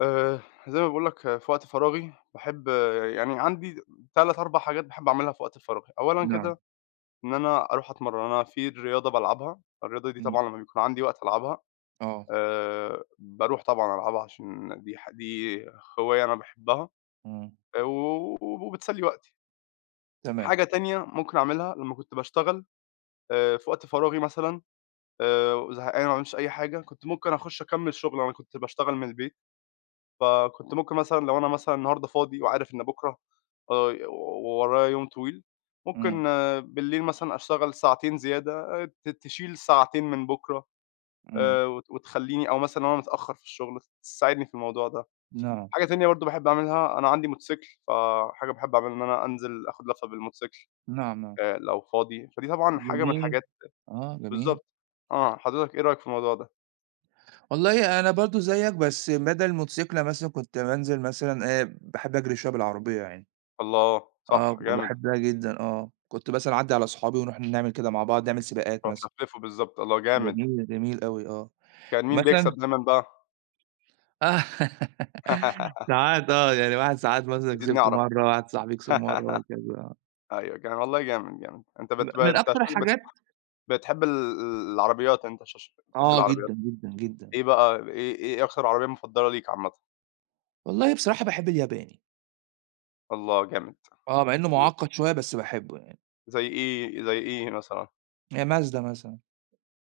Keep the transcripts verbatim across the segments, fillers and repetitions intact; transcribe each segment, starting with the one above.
آآ زي ما باقول لك في وقت فراغي باحب يعني عندي تَلَت أربع حاجات باحب أعملها في وقت فراغي. أولًا نعم. كده إن أنا أروح أتمرن، أنا في رياضة بالعبها. الرياضة دي امم. طبعًا لما بيكون عندي وقت ألعبها آه. آآ باروح طبعًا ألعبها عشان دي ح دي هواية أنا باحبها، امم. آآ و وبتسلي وقتي. تمام. حاجة تانية ممكن أعملها لما كنت باشتغل آآ في وقت فراغي مثلًا، آآ زهقان وما عملتش أي حاجة، كنت ممكن أخش أكمل شغل، أنا كنت باشتغل من البيت، فكنت ممكن مثلًا لو أنا مثلًا النهاردة فاضي وعارف إن بكرا آآ ورايا يوم طويل، ممكن امم. بالليل مثلًا أشتغل ساعتين زيادة آآ ت تشيل ساعتين من بكرا امم. آآ وتخليني أو مثلًا لو أنا متأخر في الشغل، تساعدني في الموضوع ده. نعم. حاجة تانية برضو باحب أعملها، أنا عندي موتوسيكل، ف حاجة باحب أعملها إن أنا أنزل آخد لفة بالموتوسيكل، نعم، نعم. آآ لو فاضي. فدي طبعًا حاجة من جميل، الحاجات آه جميل. بالضبط، آه حضرتك إيه رأيك في الموضوع ده؟ والله أنا برضو زيك، بس بدل الموتوسيكل مثلًا كنت بانزل مثلًا، آآ باحب أجري شوية بالعربية يعني. الله! صح، آه، جامد. وباحبها جدًا آه. كنت مثلًا أعدّي على صحابي ونروح نعمل كده مع بعض، نعمل سباقات آه مثلًا. تلففه بالضبط. الله! جامد. جميل، جميل أوي آه. كان مين ومثلًا بيكسب دايمًا بقى؟ ساعات آه، يعني واحد ساعات مثلًا عايزين كسبت نعرف مرّة، آه واحد صاحبي كسب مرّة وهكذا آه. أيوة جامد. والله جامد جامد. أنت م بت ب من أنت أكتر عشان بت الحاجات بتحب ال العربيات أنت عشان عشان بتحب آه العربيات. جدًا جدًا جدًا. إيه بقى إيه إيه إيه أخر عربية مفضلة ليك عامةً؟ والله بصراحة باحب الياباني. الله جامد آه، مع إنه امم. معقد شوية بس باحبه يعني. زي إيه، زي إيه مثلًا؟ آآ Mazda مثلًا.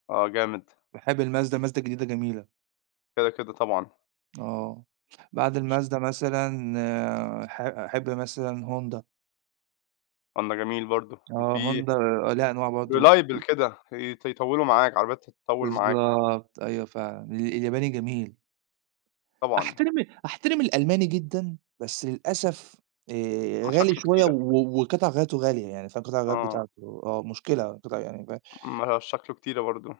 آه جامد. باحب الMazda، الMazda الجديدة جميلة. كده كده طبعًا. آه. بعد اش الMazda مثلًا، ح أحب مثلًا Honda. آه ده جميل برضو. آه وفي Honda آآ ليها أنواع برضو و reliable كده، يط يطولوا معاك عربيات تطول معاك. بالضبط أيوه فعلًا. ال الياباني جميل. طبعًا. أحترم ال أحترم الألماني جدًا، بس للأسف آآ غالي مشاكله شوية كتيرة. و وقطع غياراته غالية يعني، فاهم قطع الغيار آه. بتاعته آه مشكلة قطع يعني فا مشاكله كتيرة برضو.